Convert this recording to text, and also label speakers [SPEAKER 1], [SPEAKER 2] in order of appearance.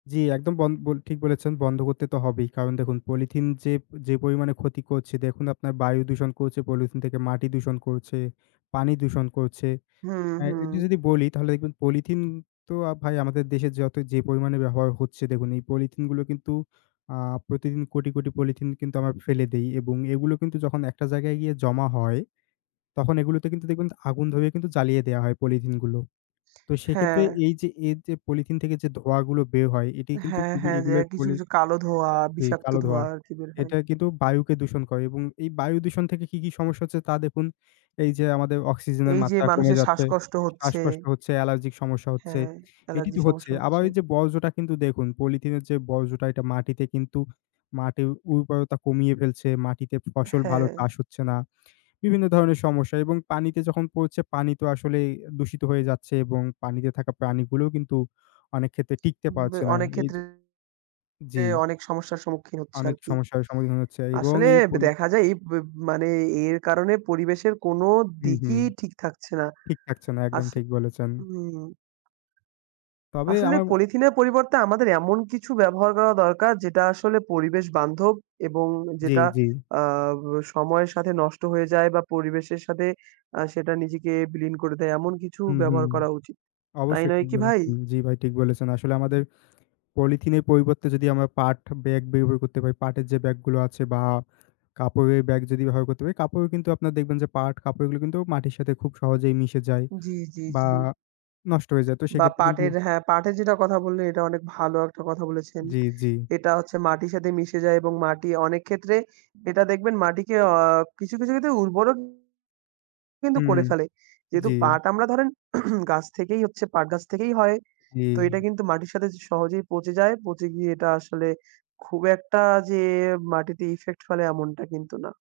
[SPEAKER 1] জি, একদম বন বল ঠিক বলেছেন। বন্ধ করতে তো হবেই। কারণ দেখুন, পলিথিন যে যে পরিমাণে ক্ষতি করছে দেখুন আপনার বায়ু দূষণ করছে পলিথিন থেকে, মাটি দূষণ করছে, পানি দূষণ করছে।
[SPEAKER 2] হু,
[SPEAKER 1] অ্যা
[SPEAKER 2] হু।
[SPEAKER 1] এটা যদি বলি তাহলে দেখবেন পলিথিন তো ভাই আমাদের দেশে যত যে পরিমাণে ব্যবহার হচ্ছে দেখুন, এই পলিথিনগুলো কিন্তু আ প্রতিদিন কোটি, কোটি পলিথিন কিন্তু আমরা ফেলে দেই এবং এগুলো কিন্তু যখন একটা জায়গায় গিয়ে জমা হয়, তখন এগুলোতে কিন্তু দেখবেন ত আগুন ধরিয়ে কিন্তু জ্বালিয়ে দেয়া হয় পলিথিনগুলো। তো সেক্ষেত্রে
[SPEAKER 2] হ্যাঁ।
[SPEAKER 1] এই যে, এই যে পলিথিন থেকে যে ধোঁয়াগুলো বের হয় এটি কিন্তু
[SPEAKER 2] হ্যাঁ,
[SPEAKER 1] খুবই,
[SPEAKER 2] হ্যাঁ। যে
[SPEAKER 1] এগুলোর
[SPEAKER 2] কিছু,
[SPEAKER 1] পলি
[SPEAKER 2] কিছু কালো ধোঁয়া,
[SPEAKER 1] জি,
[SPEAKER 2] বিষাক্ত
[SPEAKER 1] কালো
[SPEAKER 2] ধোঁয়া
[SPEAKER 1] ধোঁয়া।
[SPEAKER 2] আর কি বের হয়।
[SPEAKER 1] এটা কিন্তু বায়ুকে দূষণ করে এবং এই বায়ু দূষণ থেকে কি, কি সমস্যা হচ্ছে তা দেখুন। এই যে আমাদের অক্সিজেনের
[SPEAKER 2] এই যে
[SPEAKER 1] মাত্রা কমে
[SPEAKER 2] মানুষের
[SPEAKER 1] যাচ্ছে,
[SPEAKER 2] শ্বাসকষ্ট হচ্ছে।
[SPEAKER 1] শ্বাসকষ্ট হচ্ছে, অ্যালার্জিক সমস্যা হচ্ছে,
[SPEAKER 2] হ্যাঁ,
[SPEAKER 1] এটি
[SPEAKER 2] অ্যালার্জি
[SPEAKER 1] তো হচ্ছে।
[SPEAKER 2] সমস্যা
[SPEAKER 1] আবার
[SPEAKER 2] হচ্ছে।
[SPEAKER 1] এই যে বর্জ্যটা কিন্তু দেখুন পলিথিনের যে বর্জ্যটা, এটা মাটিতে কিন্তু মাটির উর্বরতা কমিয়ে ফেলছে। মাটিতে ফসল ভালো
[SPEAKER 2] হ্যাঁ।
[SPEAKER 1] চাষ হচ্ছে না। বিভিন্ন ধরনের সমস্যা এবং পানিতে যখন পড়ছে পানি তো আসলে দূষিত হয়ে যাচ্ছে এবং পানিতে থাকা প্রাণীগুলোও কিন্তু অনেক ক্ষেত্রে টিকতে
[SPEAKER 2] উম
[SPEAKER 1] পারছে না।
[SPEAKER 2] অনেক
[SPEAKER 1] এই
[SPEAKER 2] ক্ষেত্রে
[SPEAKER 1] যে জি।
[SPEAKER 2] অনেক সমস্যার সম্মুখীন হচ্ছে
[SPEAKER 1] অনেক
[SPEAKER 2] আর কি।
[SPEAKER 1] সমস্যার সম্মুখীন হচ্ছে এবং
[SPEAKER 2] আসলে
[SPEAKER 1] এই
[SPEAKER 2] ব
[SPEAKER 1] পলি
[SPEAKER 2] দেখা যায় এই ব্য মানে এর কারণে পরিবেশের কোনো
[SPEAKER 1] হুম, হুম।
[SPEAKER 2] দিকই ঠিক থাকছে না।
[SPEAKER 1] ঠিক থাকছে না, একদম
[SPEAKER 2] আস
[SPEAKER 1] ঠিক বলেছেন।
[SPEAKER 2] উম
[SPEAKER 1] তবে
[SPEAKER 2] আসলে
[SPEAKER 1] আমার আ
[SPEAKER 2] পলিথিনের পরিবর্তে আমাদের এমন কিছু ব্যবহার করা দরকার যেটা আসলে পরিবেশ বান্ধব এবং
[SPEAKER 1] জি,
[SPEAKER 2] যেটা
[SPEAKER 1] জি।
[SPEAKER 2] আ ব সময়ের সাথে নষ্ট হয়ে যায় বা পরিবেশের সাথে আ সেটা নিজেকে বিলীন করে দেয়। এমন কিছু
[SPEAKER 1] হুম, হুম।
[SPEAKER 2] ব্যবহার করা উচিত। তাই
[SPEAKER 1] অবশ্যই
[SPEAKER 2] নয়
[SPEAKER 1] ঠিক
[SPEAKER 2] কি ভাই?
[SPEAKER 1] বলেছেন। জি ভাই, ঠিক বলেছেন। আসলে আমাদের পলিথিনের পরিবর্তে যদি আমরা পাট ব্যাগ ব্যবহার করতে পারি, পাটের যে ব্যাগগুলো আছে বা কাপড়ের ব্যাগ যদি ব্যবহার করতে পারি, কাপড়ও কিন্তু আপনার দেখবেন যে পাট কাপড়গুলো কিন্তু মাটির সাথে খুব সহজেই মিশে যায়
[SPEAKER 2] জি, জি,
[SPEAKER 1] বা
[SPEAKER 2] জি।
[SPEAKER 1] নষ্ট হয়ে যায়। তো
[SPEAKER 2] বা
[SPEAKER 1] সেক্ষেত্রে কিন্তু
[SPEAKER 2] পাটের হ্যাঁ, পাটের যেটার কথা বললেন, এটা অনেক ভালো, একটা কথা বলেছেন।
[SPEAKER 1] জি, জি।
[SPEAKER 2] এটা হচ্ছে মাটির সাথে মিশে যায় এবং মাটি অনেক ক্ষেত্রে এটা দেখবেন মাটিকে আ কিছু, কিছু ক্ষেত্রে উর্বরও কিন্তু
[SPEAKER 1] হুম, হু।
[SPEAKER 2] করে ফেলে। যেহেতু
[SPEAKER 1] জি।
[SPEAKER 2] পাট আমরা ধরেন গাছ থেকেই হচ্ছে, পাট গাছ থেকেই হয়। তো এটা
[SPEAKER 1] জি।
[SPEAKER 2] কিন্তু মাটির সাথে জ সহজেই পচে যায়। পচে গিয়ে এটা আসলে খুব একটা যে মাটিতে effect ফেলে এমনটা কিন্তু না।